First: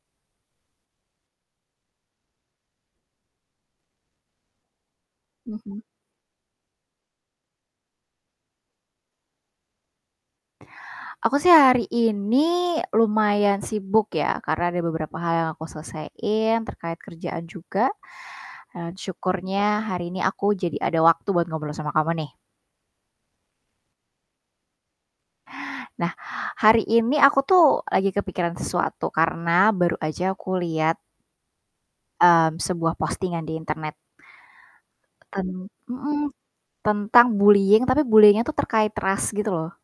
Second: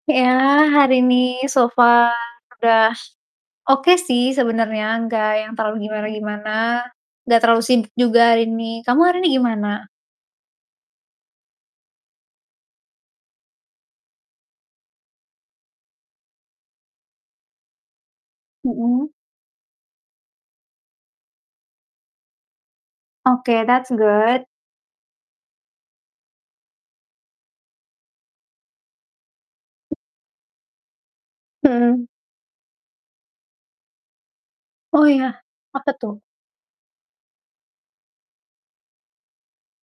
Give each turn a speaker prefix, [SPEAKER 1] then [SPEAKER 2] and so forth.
[SPEAKER 1] Ya, hari ini, so far udah oke sih sebenernya, gak yang terlalu
[SPEAKER 2] Mhm.
[SPEAKER 1] gimana-gimana, gak terlalu sibuk juga hari ini. Kamu hari ini gimana?
[SPEAKER 2] Aku sih hari ini lumayan sibuk ya, karena ada beberapa hal yang aku selesaiin terkait kerjaan juga. Dan
[SPEAKER 1] Mhm.
[SPEAKER 2] syukurnya hari ini aku jadi ada waktu buat ngobrol sama kamu nih.
[SPEAKER 1] Oke, that's good.
[SPEAKER 2] Nah, hari ini aku tuh lagi kepikiran sesuatu karena baru aja aku lihat
[SPEAKER 1] Mhm.
[SPEAKER 2] mmm, sebuah postingan di internet.
[SPEAKER 1] Oh ya?
[SPEAKER 2] Ten
[SPEAKER 1] Apa tuh?
[SPEAKER 2] mhm, tentang bullying tapi bullying-nya tuh terkait ras gitu loh.